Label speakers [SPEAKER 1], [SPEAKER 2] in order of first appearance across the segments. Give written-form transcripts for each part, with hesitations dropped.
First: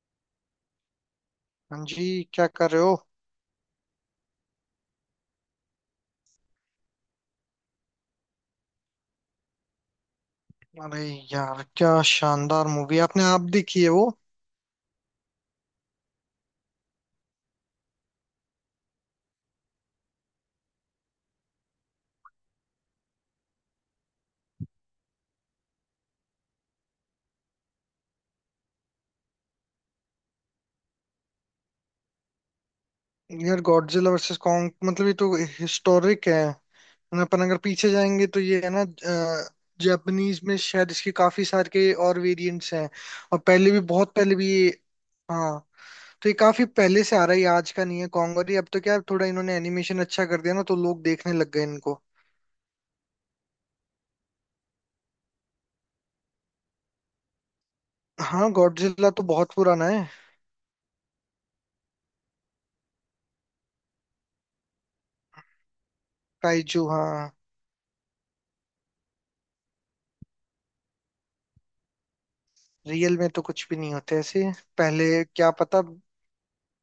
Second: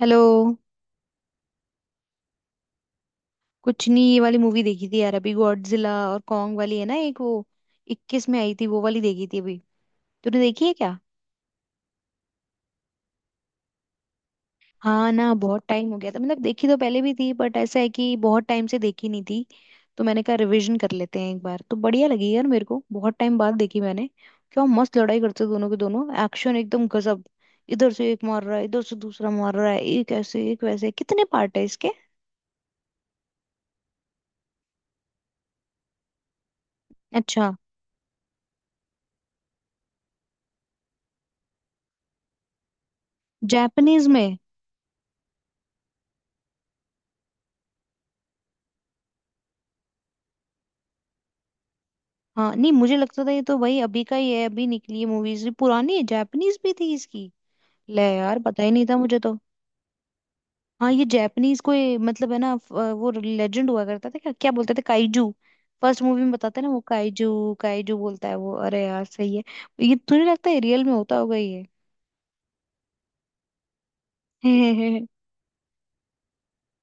[SPEAKER 1] Hello.
[SPEAKER 2] हाँ जी, क्या कर रहे हो।
[SPEAKER 1] कुछ नहीं, ये वाली मूवी देखी थी यार अभी, गॉडजिला और कॉन्ग वाली है ना, एक वो इक्कीस में आई थी, वो वाली देखी थी अभी। तूने देखी है क्या?
[SPEAKER 2] अरे यार, क्या शानदार मूवी आपने आप देखी है वो।
[SPEAKER 1] हाँ ना, बहुत टाइम हो गया था, मतलब देखी तो पहले भी थी बट ऐसा है कि बहुत टाइम से देखी नहीं थी। तो मैंने कहा रिवीजन कर लेते हैं एक बार, तो बढ़िया लगी यार मेरे को, बहुत टाइम बाद देखी मैंने। क्या मस्त लड़ाई करते दोनों के दोनों, एक्शन एकदम गजब। इधर से एक मार रहा है, इधर से दूसरा मार रहा है, एक ऐसे एक वैसे। कितने पार्ट है इसके?
[SPEAKER 2] यार गॉडजिला वर्सेस कॉन्ग मतलब ये तो हिस्टोरिक है। ना, अपन
[SPEAKER 1] अच्छा।
[SPEAKER 2] अगर पीछे जाएंगे तो ये है ना। जापानीज में शायद इसके काफी सारे के और वेरिएंट्स हैं। और पहले भी
[SPEAKER 1] जापानीज
[SPEAKER 2] बहुत पहले
[SPEAKER 1] में?
[SPEAKER 2] भी ये। हाँ। तो ये काफी पहले से आ रहा है, ये आज का नहीं है कॉन्ग, और ये अब तो क्या है, थोड़ा इन्होंने एनिमेशन अच्छा कर दिया ना तो लोग देखने लग गए इनको।
[SPEAKER 1] हाँ नहीं, मुझे लगता था ये तो भाई अभी का ही है, अभी निकली है मूवीज, पुरानी है जापानीज भी थी इसकी। ले यार,
[SPEAKER 2] हाँ,
[SPEAKER 1] पता ही नहीं था
[SPEAKER 2] गॉडजिला
[SPEAKER 1] मुझे
[SPEAKER 2] तो
[SPEAKER 1] तो।
[SPEAKER 2] बहुत पुराना है।
[SPEAKER 1] हाँ ये जापानीज कोई मतलब है ना वो लेजेंड हुआ करता था, क्या क्या बोलते थे, काइजू। फर्स्ट मूवी में बताते हैं ना, वो
[SPEAKER 2] काइजू,
[SPEAKER 1] काइजू
[SPEAKER 2] हाँ।
[SPEAKER 1] काइजू बोलता है वो, अरे यार सही है। ये तुझे लगता है रियल में होता होगा ये?
[SPEAKER 2] रियल में तो कुछ भी नहीं होते ऐसे।
[SPEAKER 1] हम्म।
[SPEAKER 2] पहले क्या पता।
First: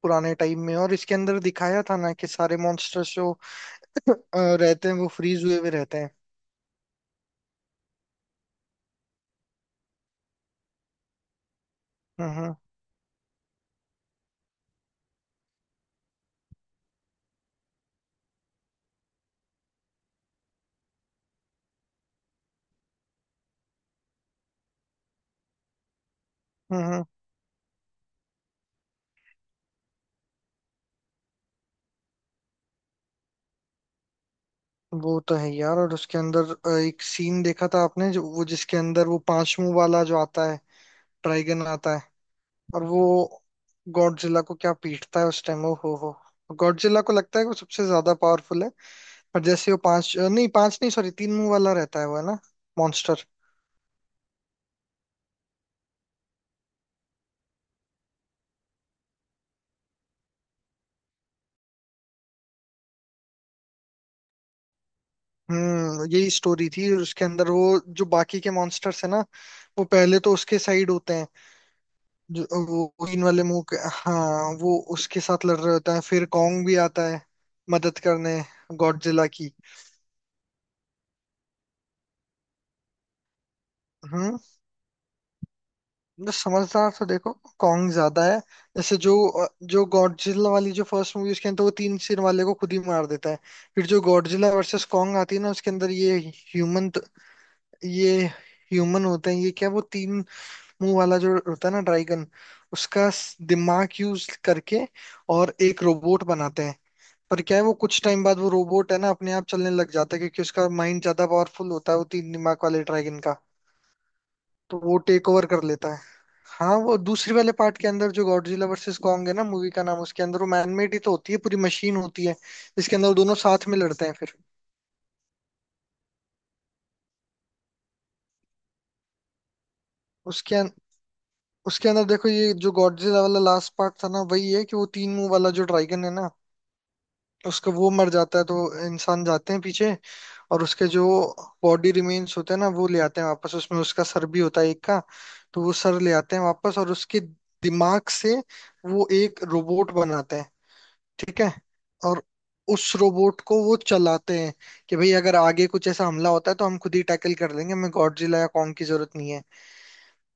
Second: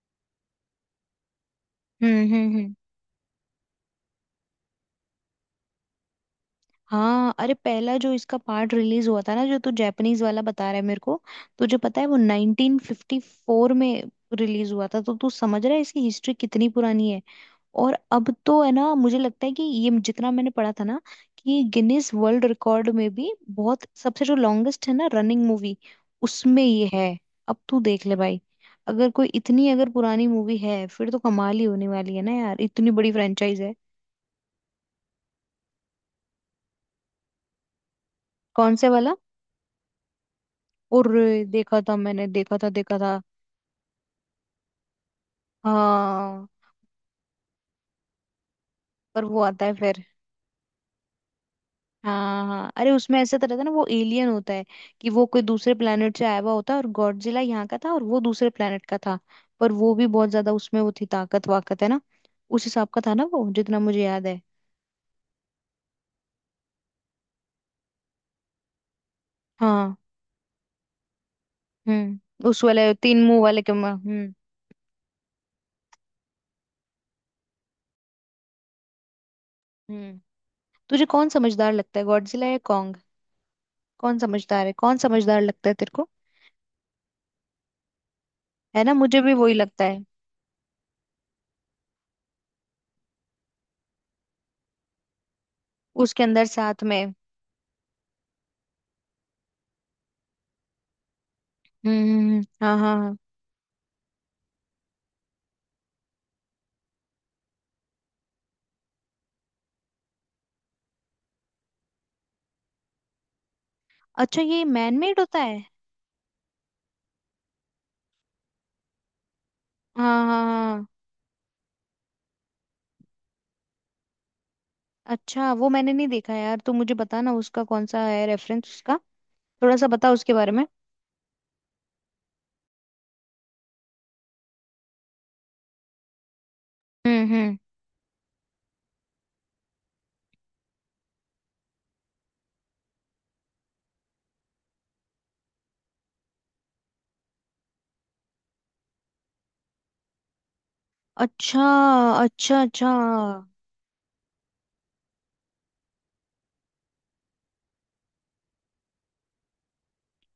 [SPEAKER 2] पुराने टाइम में, और इसके अंदर दिखाया था ना
[SPEAKER 1] हम्म
[SPEAKER 2] कि सारे
[SPEAKER 1] हम्म
[SPEAKER 2] मॉन्स्टर्स जो रहते हैं वो फ्रीज हुए हुए रहते हैं।
[SPEAKER 1] हाँ अरे, पहला जो इसका पार्ट रिलीज हुआ था ना, जो तू जापानीज वाला बता रहा है मेरे को, तुझे पता है वो
[SPEAKER 2] हम्म। हम्म।
[SPEAKER 1] 1954 में रिलीज हुआ था। तो तू समझ रहा है इसकी हिस्ट्री कितनी पुरानी है। और अब तो है ना, मुझे लगता है कि ये जितना मैंने पढ़ा था ना, कि गिनीज वर्ल्ड रिकॉर्ड में भी बहुत सबसे जो लॉन्गेस्ट है ना रनिंग मूवी, उसमें
[SPEAKER 2] हम्म,
[SPEAKER 1] ये
[SPEAKER 2] हम्म।
[SPEAKER 1] है। अब तू देख ले भाई, अगर कोई इतनी अगर पुरानी मूवी है फिर तो कमाल ही होने वाली है ना यार, इतनी बड़ी फ्रेंचाइज है।
[SPEAKER 2] वो तो है यार। और उसके अंदर एक सीन देखा था आपने, जो वो
[SPEAKER 1] कौन
[SPEAKER 2] जिसके
[SPEAKER 1] से
[SPEAKER 2] अंदर
[SPEAKER 1] वाला?
[SPEAKER 2] वो पांच मुंह वाला जो आता है,
[SPEAKER 1] और
[SPEAKER 2] ड्रैगन
[SPEAKER 1] देखा था
[SPEAKER 2] आता है।
[SPEAKER 1] मैंने, देखा था
[SPEAKER 2] और
[SPEAKER 1] देखा था।
[SPEAKER 2] वो गॉडजिला को क्या पीटता है उस टाइम, ओ हो,
[SPEAKER 1] हाँ,
[SPEAKER 2] गॉडजिला को लगता है कि वो सबसे ज्यादा पावरफुल है।
[SPEAKER 1] पर वो
[SPEAKER 2] पर
[SPEAKER 1] आता
[SPEAKER 2] जैसे
[SPEAKER 1] है
[SPEAKER 2] वो
[SPEAKER 1] फिर।
[SPEAKER 2] पांच, नहीं पांच नहीं, सॉरी, तीन मुंह वाला रहता है वो है ना।
[SPEAKER 1] हाँ हाँ, अरे उसमें
[SPEAKER 2] मॉन्स्टर।
[SPEAKER 1] ऐसा तो रहता है ना, वो एलियन होता है, कि वो कोई दूसरे प्लेनेट से आया हुआ होता है, और गॉडजिला यहाँ का था और वो दूसरे प्लेनेट का था। पर वो भी बहुत ज्यादा उसमें वो थी ताकत वाकत, है ना, उस हिसाब का था ना वो जितना मुझे याद है।
[SPEAKER 2] यही स्टोरी थी, और उसके अंदर वो जो बाकी के मॉन्स्टर्स है ना, वो
[SPEAKER 1] हाँ।
[SPEAKER 2] पहले तो उसके साइड होते हैं। जो
[SPEAKER 1] हम्म, उस
[SPEAKER 2] वो
[SPEAKER 1] वाले तीन
[SPEAKER 2] ग्रीन
[SPEAKER 1] मुंह
[SPEAKER 2] वाले
[SPEAKER 1] वाले
[SPEAKER 2] मुंह
[SPEAKER 1] के
[SPEAKER 2] के,
[SPEAKER 1] हम्म।
[SPEAKER 2] हाँ, वो उसके साथ लड़ रहे होते हैं, फिर कॉन्ग भी आता है मदद करने, गॉडजिला की।
[SPEAKER 1] हम्म। तुझे कौन समझदार लगता है, गॉडजिला या कॉन्ग? कौन
[SPEAKER 2] हम्म।
[SPEAKER 1] समझदार है, कौन समझदार लगता है तेरे को?
[SPEAKER 2] बस समझदार तो देखो, कॉन्ग ज्यादा है।
[SPEAKER 1] है ना,
[SPEAKER 2] जैसे जो
[SPEAKER 1] मुझे भी वही लगता
[SPEAKER 2] जो
[SPEAKER 1] है।
[SPEAKER 2] गॉडजिला वाली जो फर्स्ट मूवी, उसके अंदर वो तीन सिर वाले को खुद ही मार देता है। फिर जो गॉडजिला वर्सेस कॉन्ग आती है ना, उसके अंदर
[SPEAKER 1] उसके अंदर साथ
[SPEAKER 2] ह्यूमन
[SPEAKER 1] में।
[SPEAKER 2] ये ह्यूमन होते हैं ये, क्या वो तीन मुंह वाला जो होता है ना ड्रैगन,
[SPEAKER 1] हम्म, हाँ हाँ
[SPEAKER 2] उसका
[SPEAKER 1] हाँ।
[SPEAKER 2] दिमाग यूज करके और एक रोबोट बनाते हैं। पर क्या है, वो कुछ टाइम बाद वो रोबोट है ना अपने आप चलने लग जाता है, क्योंकि उसका माइंड ज्यादा पावरफुल होता है वो तीन दिमाग वाले ड्रैगन का।
[SPEAKER 1] अच्छा, ये
[SPEAKER 2] तो वो
[SPEAKER 1] मैनमेड
[SPEAKER 2] टेक
[SPEAKER 1] होता
[SPEAKER 2] ओवर कर
[SPEAKER 1] है?
[SPEAKER 2] लेता है। हाँ, वो दूसरी वाले पार्ट के अंदर, जो गॉडजिला वर्सेस कॉन्ग है ना, मूवी का नाम, उसके
[SPEAKER 1] हाँ
[SPEAKER 2] अंदर
[SPEAKER 1] हाँ
[SPEAKER 2] वो
[SPEAKER 1] हाँ।
[SPEAKER 2] मैनमेड ही तो होती है, पूरी मशीन होती है जिसके अंदर वो दोनों साथ में लड़ते हैं फिर।
[SPEAKER 1] अच्छा, वो मैंने नहीं देखा यार, तो मुझे बता ना, उसका कौन सा है रेफरेंस उसका, थोड़ा सा बता उसके बारे
[SPEAKER 2] उसके
[SPEAKER 1] में।
[SPEAKER 2] अं- उसके अंदर देखो, ये जो गॉडजिला वाला लास्ट पार्ट था ना, वही है, कि वो तीन मुंह वाला जो ड्रैगन है ना,
[SPEAKER 1] हम्म।
[SPEAKER 2] उसका वो मर जाता है, तो इंसान जाते हैं पीछे, और उसके जो बॉडी रिमेन्स होते हैं ना वो ले आते हैं वापस, उसमें उसका सर भी होता है एक का। तो वो सर ले आते हैं वापस, और उसके दिमाग से वो एक रोबोट बनाते हैं, ठीक है।
[SPEAKER 1] अच्छा
[SPEAKER 2] और
[SPEAKER 1] अच्छा। अच्छा
[SPEAKER 2] उस रोबोट को वो चलाते हैं कि भाई अगर आगे कुछ ऐसा हमला होता है तो हम खुद ही टैकल कर लेंगे, हमें गॉडजिला या कॉन्ग की जरूरत नहीं है।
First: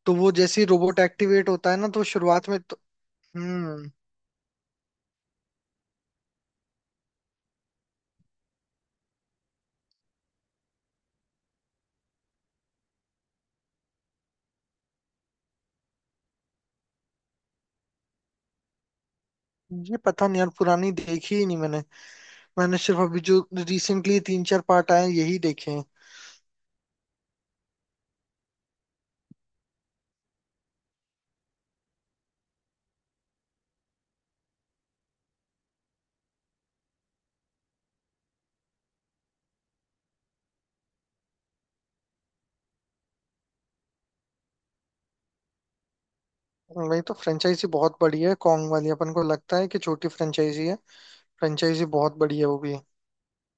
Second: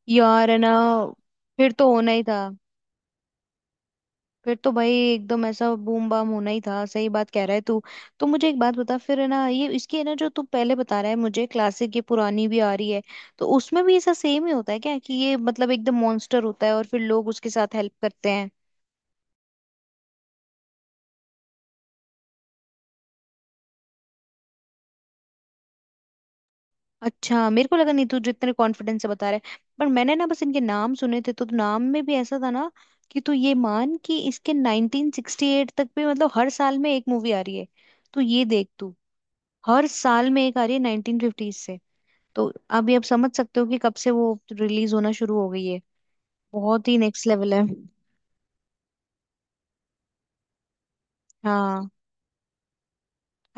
[SPEAKER 2] तो वो
[SPEAKER 1] यार, है
[SPEAKER 2] जैसे ही
[SPEAKER 1] ना,
[SPEAKER 2] रोबोट एक्टिवेट
[SPEAKER 1] फिर
[SPEAKER 2] होता है
[SPEAKER 1] तो
[SPEAKER 2] ना, तो
[SPEAKER 1] होना ही था।
[SPEAKER 2] शुरुआत में तो। हम्म।
[SPEAKER 1] फिर तो भाई एकदम ऐसा बूम बाम होना ही था, सही बात कह रहा है तू। तो मुझे एक बात बता फिर, है ना, ये इसकी है ना, जो तू पहले बता रहा है मुझे, क्लासिक ये पुरानी भी आ रही है, तो उसमें भी ऐसा सेम ही होता है क्या, कि ये मतलब एकदम मॉन्स्टर होता है और फिर लोग उसके साथ हेल्प करते हैं?
[SPEAKER 2] ये पता नहीं यार, पुरानी देखी ही नहीं मैंने। मैंने सिर्फ अभी जो रिसेंटली तीन चार पार्ट आए हैं, यही देखे हैं।
[SPEAKER 1] अच्छा, मेरे को लगा नहीं, तू जितने कॉन्फिडेंस से बता रहा है, पर मैंने ना बस इनके नाम सुने थे, तो नाम में भी ऐसा था ना, कि तू ये मान कि इसके 1968 तक भी मतलब हर साल में एक मूवी आ रही है। तो ये देख तू, हर साल में एक आ रही है 1950 से। तो अब ये आप समझ सकते हो कि कब से वो रिलीज होना शुरू हो गई है, बहुत ही
[SPEAKER 2] वही तो,
[SPEAKER 1] नेक्स्ट लेवल है।
[SPEAKER 2] फ्रेंचाइजी बहुत बड़ी है कॉन्ग वाली, अपन को लगता है कि छोटी फ्रेंचाइजी है। फ्रेंचाइजी
[SPEAKER 1] हाँ
[SPEAKER 2] बहुत बड़ी है वो भी।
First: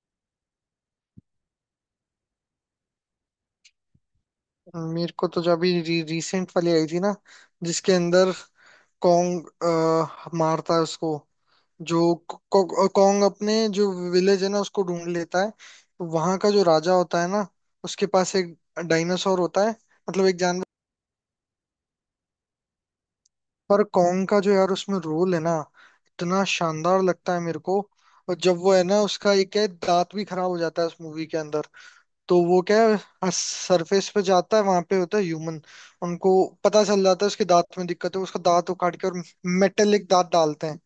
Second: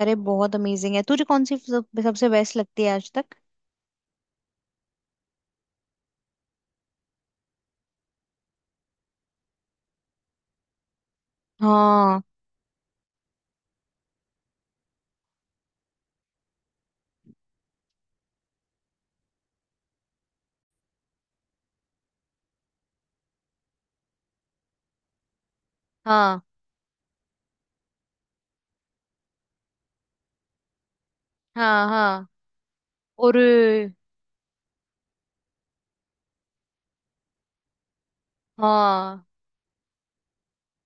[SPEAKER 1] अरे, बहुत अमेजिंग है। तुझे कौन सी सबसे बेस्ट लगती है आज तक?
[SPEAKER 2] मेरे को तो जब अभी रिसेंट वाली आई थी ना, जिसके अंदर कॉन्ग मारता है उसको, जो
[SPEAKER 1] हाँ।
[SPEAKER 2] कॉन्ग अपने जो विलेज है ना उसको ढूंढ लेता है, वहां का जो राजा होता है ना, उसके पास एक डायनासोर होता है, मतलब एक जानवर। पर कॉन्ग का जो यार उसमें रोल है ना,
[SPEAKER 1] हाँ
[SPEAKER 2] इतना शानदार लगता है मेरे को। और जब वो है ना, उसका एक है दांत भी खराब हो जाता है उस मूवी के अंदर,
[SPEAKER 1] हाँ। हाँ।
[SPEAKER 2] तो वो क्या है,
[SPEAKER 1] और।
[SPEAKER 2] सरफेस पे जाता है, वहां पे होता है ह्यूमन, उनको पता चल जाता है उसके दांत में दिक्कत है, उसका दांत उखाड़ के और
[SPEAKER 1] हाँ।
[SPEAKER 2] मेटेलिक दांत डालते हैं।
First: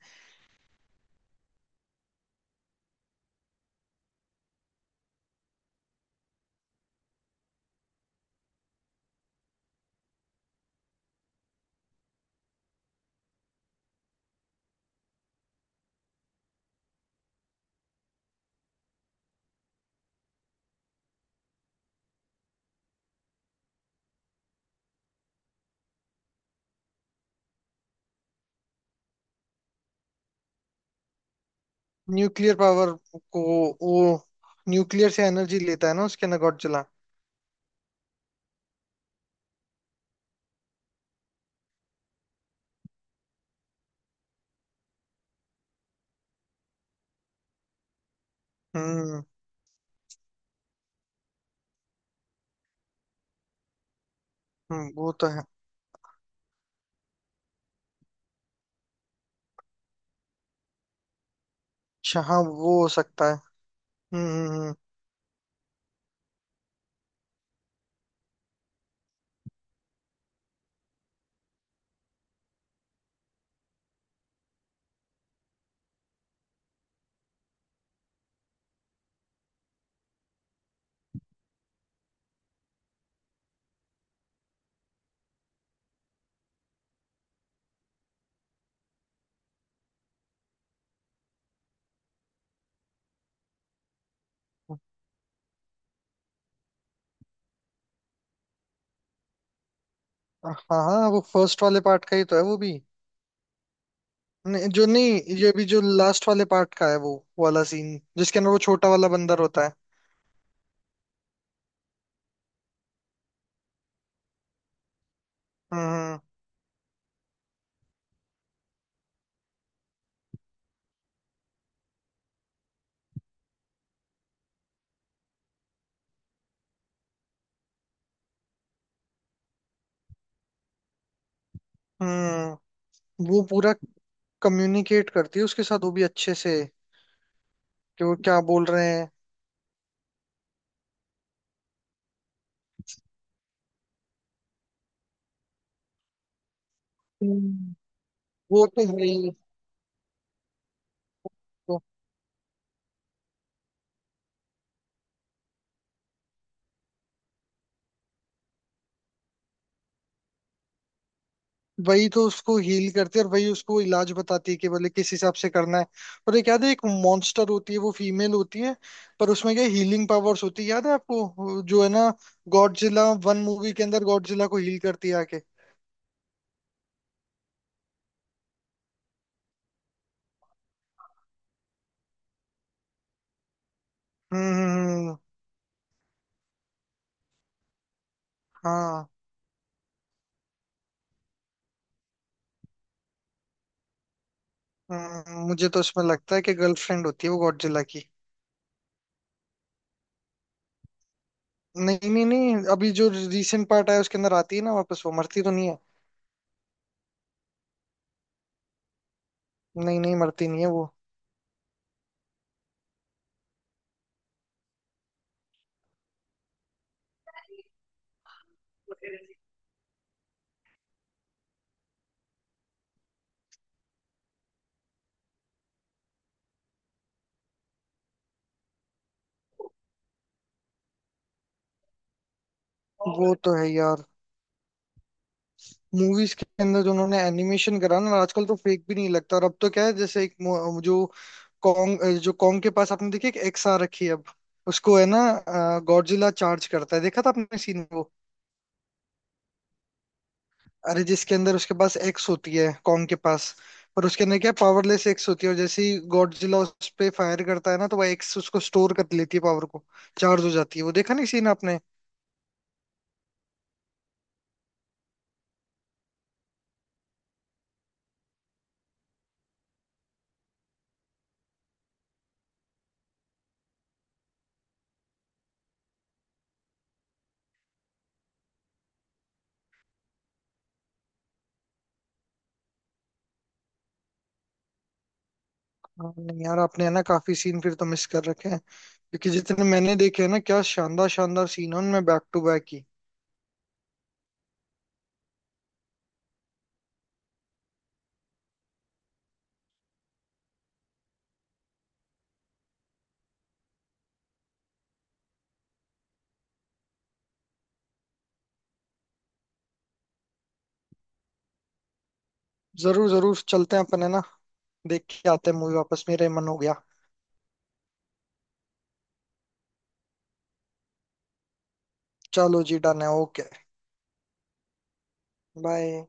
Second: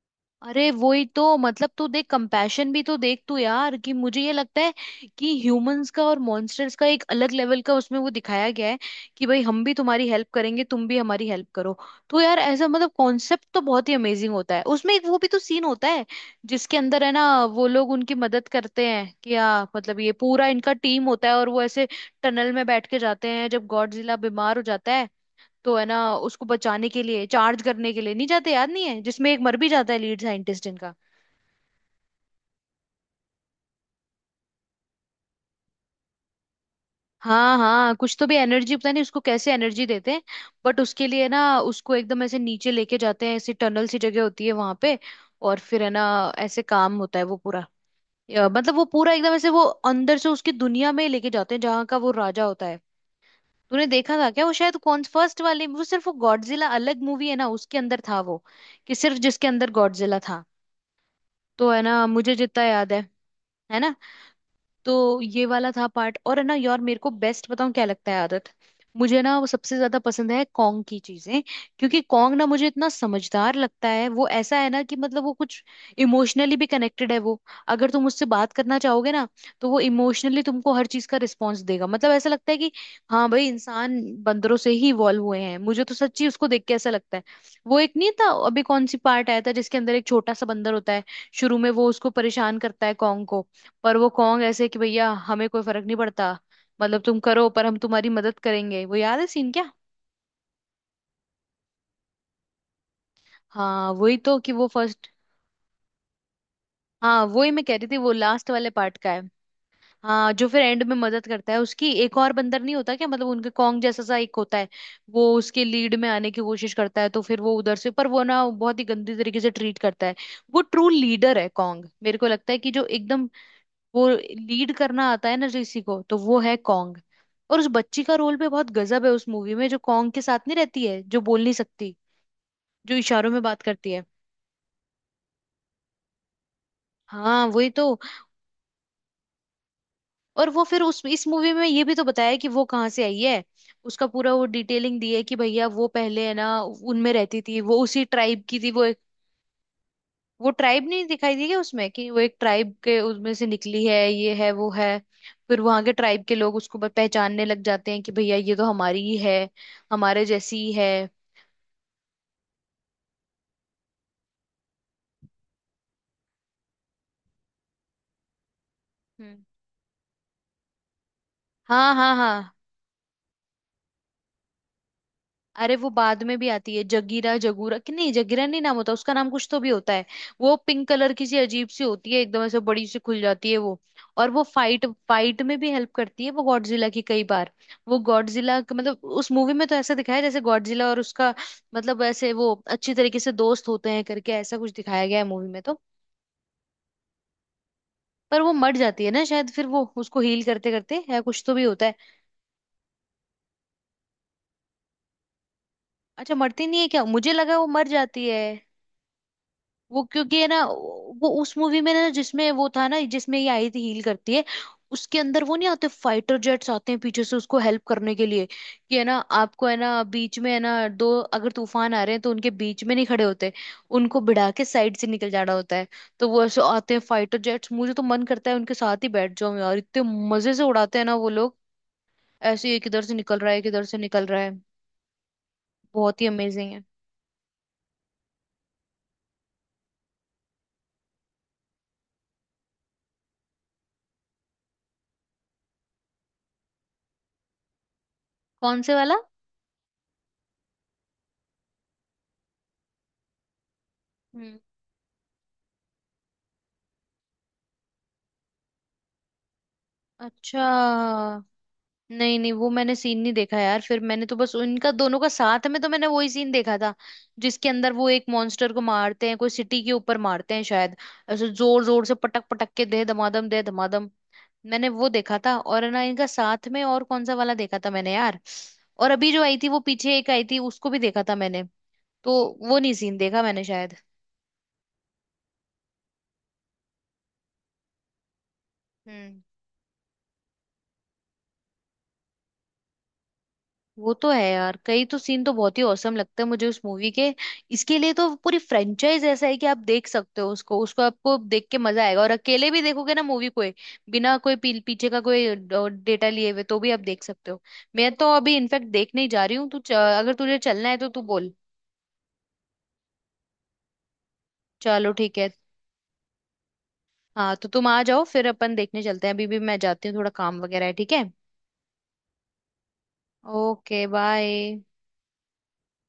[SPEAKER 1] अरे वही तो, मतलब तू देख कंपैशन भी तो देख तू यार, कि मुझे ये लगता है कि ह्यूमंस का और मॉन्स्टर्स का एक अलग लेवल का उसमें वो दिखाया गया है, कि भाई हम भी तुम्हारी हेल्प करेंगे, तुम भी हमारी हेल्प करो। तो यार ऐसा मतलब कॉन्सेप्ट तो बहुत ही अमेजिंग होता है उसमें। एक वो भी तो सीन होता है, जिसके अंदर है ना, वो लोग उनकी मदद करते हैं, कि हाँ मतलब ये पूरा इनका टीम होता है और वो ऐसे टनल में बैठ के जाते हैं जब गॉडजिला बीमार हो जाता है। तो है ना, उसको बचाने के लिए चार्ज करने के लिए नहीं जाते, याद नहीं है, जिसमें एक मर भी जाता है लीड साइंटिस्ट इनका।
[SPEAKER 2] न्यूक्लियर पावर को, वो न्यूक्लियर से एनर्जी लेता है ना उसके, नगोटजिला।
[SPEAKER 1] हाँ हाँ, कुछ तो भी एनर्जी, पता नहीं उसको कैसे एनर्जी देते हैं। बट उसके लिए ना उसको एकदम ऐसे नीचे लेके जाते हैं, ऐसी टनल सी जगह होती है वहां पे, और फिर है ना ऐसे काम होता है वो पूरा, मतलब वो पूरा
[SPEAKER 2] हम्म।
[SPEAKER 1] एकदम ऐसे वो अंदर से उसकी दुनिया में लेके जाते हैं, जहाँ का वो राजा होता है। तूने देखा था क्या? वो शायद कौन
[SPEAKER 2] वो तो
[SPEAKER 1] फर्स्ट
[SPEAKER 2] है।
[SPEAKER 1] वाले, वो सिर्फ वो गॉडजिला अलग मूवी है ना, उसके अंदर था वो, कि सिर्फ जिसके अंदर गॉडजिला था, तो है ना,
[SPEAKER 2] अच्छा
[SPEAKER 1] मुझे
[SPEAKER 2] हाँ,
[SPEAKER 1] जितना
[SPEAKER 2] वो हो
[SPEAKER 1] याद है।
[SPEAKER 2] सकता है।
[SPEAKER 1] है ना।
[SPEAKER 2] हम्म,
[SPEAKER 1] तो ये वाला था पार्ट। और है ना यार, मेरे को बेस्ट बताऊं क्या लगता है? आदत, मुझे ना वो सबसे ज्यादा पसंद है, कॉन्ग की चीजें। क्योंकि कॉन्ग ना मुझे इतना समझदार लगता है, वो ऐसा है ना कि मतलब वो कुछ इमोशनली भी कनेक्टेड है वो। अगर तुम उससे बात करना चाहोगे ना, तो वो इमोशनली तुमको हर चीज का रिस्पॉन्स देगा, मतलब ऐसा लगता है कि हाँ भाई, इंसान बंदरों से ही इवॉल्व हुए हैं मुझे तो, सच्ची उसको देख के ऐसा लगता है। वो एक नहीं था अभी कौन सी पार्ट आया था, जिसके अंदर एक छोटा सा बंदर होता है, शुरू में वो उसको परेशान करता है कॉन्ग को, पर वो कॉन्ग ऐसे
[SPEAKER 2] हम्म।
[SPEAKER 1] कि भैया हमें कोई फर्क नहीं पड़ता। मतलब तुम करो पर हम तुम्हारी मदद करेंगे, वो याद है सीन क्या?
[SPEAKER 2] हाँ, हाँ, वो फर्स्ट वाले पार्ट का ही तो है वो भी।
[SPEAKER 1] हाँ वही तो, कि वो
[SPEAKER 2] नहीं, जो
[SPEAKER 1] फर्स्ट।
[SPEAKER 2] नहीं ये भी जो लास्ट वाले पार्ट का है, वो
[SPEAKER 1] हाँ वही मैं
[SPEAKER 2] वाला
[SPEAKER 1] कह रही थी,
[SPEAKER 2] सीन
[SPEAKER 1] वो
[SPEAKER 2] जिसके
[SPEAKER 1] लास्ट
[SPEAKER 2] अंदर वो
[SPEAKER 1] वाले
[SPEAKER 2] छोटा
[SPEAKER 1] पार्ट
[SPEAKER 2] वाला
[SPEAKER 1] का है।
[SPEAKER 2] बंदर होता है।
[SPEAKER 1] हाँ, जो फिर एंड में मदद करता है उसकी, एक और बंदर नहीं होता क्या, मतलब उनके कॉन्ग जैसा सा एक होता है, वो उसके लीड में
[SPEAKER 2] हम्म।
[SPEAKER 1] आने की कोशिश करता है, तो फिर वो उधर से, पर वो ना बहुत ही गंदी तरीके से ट्रीट करता है। वो ट्रू लीडर है कॉन्ग, मेरे को लगता है कि जो एकदम, वो लीड करना आता है ना किसी को, तो वो है कॉन्ग। और उस बच्ची का रोल भी बहुत गजब है उस मूवी में, जो कॉन्ग के साथ नहीं रहती है, जो बोल नहीं सकती,
[SPEAKER 2] हम्म।
[SPEAKER 1] जो इशारों
[SPEAKER 2] वो
[SPEAKER 1] में बात
[SPEAKER 2] पूरा
[SPEAKER 1] करती है।
[SPEAKER 2] कम्युनिकेट करती है उसके साथ, वो भी अच्छे से,
[SPEAKER 1] हाँ वही तो।
[SPEAKER 2] कि वो क्या बोल रहे हैं।
[SPEAKER 1] और वो फिर उस इस मूवी में ये भी तो बताया है कि वो कहाँ से आई है, उसका पूरा वो डिटेलिंग दी है कि भैया वो पहले है ना उनमें रहती थी,
[SPEAKER 2] हम्म।
[SPEAKER 1] वो उसी ट्राइब की
[SPEAKER 2] वो
[SPEAKER 1] थी वो।
[SPEAKER 2] तो
[SPEAKER 1] वो ट्राइब नहीं दिखाई दी क्या
[SPEAKER 2] तो
[SPEAKER 1] उसमें, कि वो एक ट्राइब के उसमें से निकली है, ये है वो है, फिर वहां के ट्राइब के लोग उसको पहचानने लग जाते हैं कि भैया ये तो हमारी ही है, हमारे जैसी ही है।
[SPEAKER 2] वही तो उसको हील करती है, और वही उसको इलाज बताती है कि बोले किस हिसाब से करना है। और एक याद है, एक मॉन्स्टर होती है वो फीमेल होती है, पर
[SPEAKER 1] हम्म,
[SPEAKER 2] उसमें क्या हीलिंग पावर्स होती है, याद है आपको जो है
[SPEAKER 1] हाँ
[SPEAKER 2] ना,
[SPEAKER 1] हाँ हाँ।
[SPEAKER 2] गॉडजिला वन मूवी के अंदर गॉडजिला को हील करती है आके।
[SPEAKER 1] अरे वो बाद में भी आती है, जगीरा जगूरा, कि नहीं जगीरा नहीं, नाम होता उसका, नाम कुछ तो भी होता है। वो पिंक कलर की सी अजीब सी होती है, एकदम ऐसे बड़ी सी खुल जाती है वो, और वो
[SPEAKER 2] हम्म,
[SPEAKER 1] फाइट
[SPEAKER 2] हम्म।
[SPEAKER 1] फाइट में भी हेल्प करती है वो गॉडजिला की कई बार। वो गॉडजिला, मतलब
[SPEAKER 2] हाँ।
[SPEAKER 1] उस मूवी में तो ऐसा दिखाया है जैसे गॉडजिला और उसका, मतलब ऐसे वो अच्छी तरीके से दोस्त होते हैं करके ऐसा कुछ दिखाया गया है मूवी में
[SPEAKER 2] मुझे
[SPEAKER 1] तो।
[SPEAKER 2] तो उसमें लगता है कि गर्लफ्रेंड होती है वो गॉडजिला की।
[SPEAKER 1] पर वो मर जाती है ना शायद, फिर वो उसको हील करते करते, या कुछ तो भी होता है।
[SPEAKER 2] नहीं, नहीं, नहीं, अभी जो रीसेंट पार्ट आया उसके अंदर आती है ना वापस, वो मरती तो नहीं है।
[SPEAKER 1] अच्छा, मरती नहीं है क्या? मुझे लगा वो मर जाती है।
[SPEAKER 2] नहीं,
[SPEAKER 1] वो
[SPEAKER 2] नहीं,
[SPEAKER 1] क्योंकि है
[SPEAKER 2] मरती
[SPEAKER 1] ना,
[SPEAKER 2] नहीं है वो।
[SPEAKER 1] वो उस मूवी में ना, जिसमें वो था ना, जिसमें ये आई थी हील करती है, उसके अंदर वो नहीं आते, फाइटर जेट्स आते हैं पीछे से उसको हेल्प करने के लिए। कि है ना, आपको है ना, बीच में है ना दो, अगर तूफान आ रहे हैं तो उनके बीच में नहीं खड़े होते, उनको भिड़ा के साइड से निकल जाना होता है। तो वो ऐसे आते हैं फाइटर जेट्स, मुझे तो मन करता है उनके साथ ही बैठ जाऊं यार, इतने मजे से उड़ाते हैं ना वो लोग, ऐसे ही एक इधर से
[SPEAKER 2] वो
[SPEAKER 1] निकल रहा
[SPEAKER 2] तो
[SPEAKER 1] है एक
[SPEAKER 2] है
[SPEAKER 1] इधर से
[SPEAKER 2] यार,
[SPEAKER 1] निकल रहा है, बहुत ही
[SPEAKER 2] मूवीज के
[SPEAKER 1] अमेजिंग
[SPEAKER 2] अंदर
[SPEAKER 1] है।
[SPEAKER 2] जो उन्होंने एनिमेशन करा ना, आजकल तो फेक भी नहीं लगता, और अब तो क्या है, जैसे एक मो- कॉन्ग जो कॉन्ग के पास आपने देखी एक एक्स आ रखी है अब, उसको है ना गॉडजिला चार्ज करता है, देखा था आपने सीन।
[SPEAKER 1] कौन से वाला?
[SPEAKER 2] अरे, जिसके अंदर उसके पास एक्स होती है कॉन्ग के पास, पर उसके अंदर क्या,
[SPEAKER 1] हम्म।
[SPEAKER 2] पावरलेस एक्स होती है, और जैसे ही गॉडजिला उस पे फायर करता है ना, तो वह एक्स उसको स्टोर कर लेती है पावर को, चार्ज हो
[SPEAKER 1] अच्छा।
[SPEAKER 2] जाती है वो, देखा नहीं सीन आपने।
[SPEAKER 1] नहीं नहीं, वो मैंने सीन नहीं देखा यार, फिर मैंने तो बस उनका दोनों का साथ में तो मैंने वही सीन देखा था, जिसके अंदर वो एक मॉन्स्टर को मारते हैं, कोई सिटी के ऊपर मारते हैं शायद, ऐसे जोर जोर से पटक पटक के दे धमादम दे धमादम। मैंने वो देखा था, और है ना इनका साथ में और कौन सा वाला देखा था मैंने यार, और अभी जो आई थी वो पीछे एक आई थी उसको भी देखा था मैंने, तो वो नहीं सीन देखा मैंने शायद।
[SPEAKER 2] हाँ, नहीं यार, आपने है ना काफी सीन फिर तो मिस कर रखे हैं, क्योंकि
[SPEAKER 1] हम्म,
[SPEAKER 2] जितने मैंने देखे हैं ना, क्या शानदार शानदार सीन है उनमें, बैक टू बैक ही।
[SPEAKER 1] वो तो है यार, कई तो सीन तो बहुत ही औसम लगते हैं मुझे उस मूवी के। इसके लिए तो पूरी फ्रेंचाइज ऐसा है कि आप देख सकते हो उसको, उसको आपको देख के मजा आएगा, और अकेले भी देखोगे ना मूवी को बिना कोई पीछे का कोई डेटा लिए हुए, तो भी आप देख सकते हो। मैं तो अभी इनफेक्ट देखने ही जा रही हूँ, तू अगर तुझे चलना है तो तू बोल।
[SPEAKER 2] जरूर जरूर चलते हैं अपन है ना, देख
[SPEAKER 1] चलो
[SPEAKER 2] के
[SPEAKER 1] ठीक है।
[SPEAKER 2] आते हैं मूवी, वापस मेरा ही मन हो गया।
[SPEAKER 1] हाँ तो तुम आ जाओ फिर अपन देखने चलते हैं, अभी भी मैं जाती हूँ थोड़ा काम वगैरह है, ठीक है।
[SPEAKER 2] चलो जी, डन है, ओके।
[SPEAKER 1] Okay bye.
[SPEAKER 2] बाय।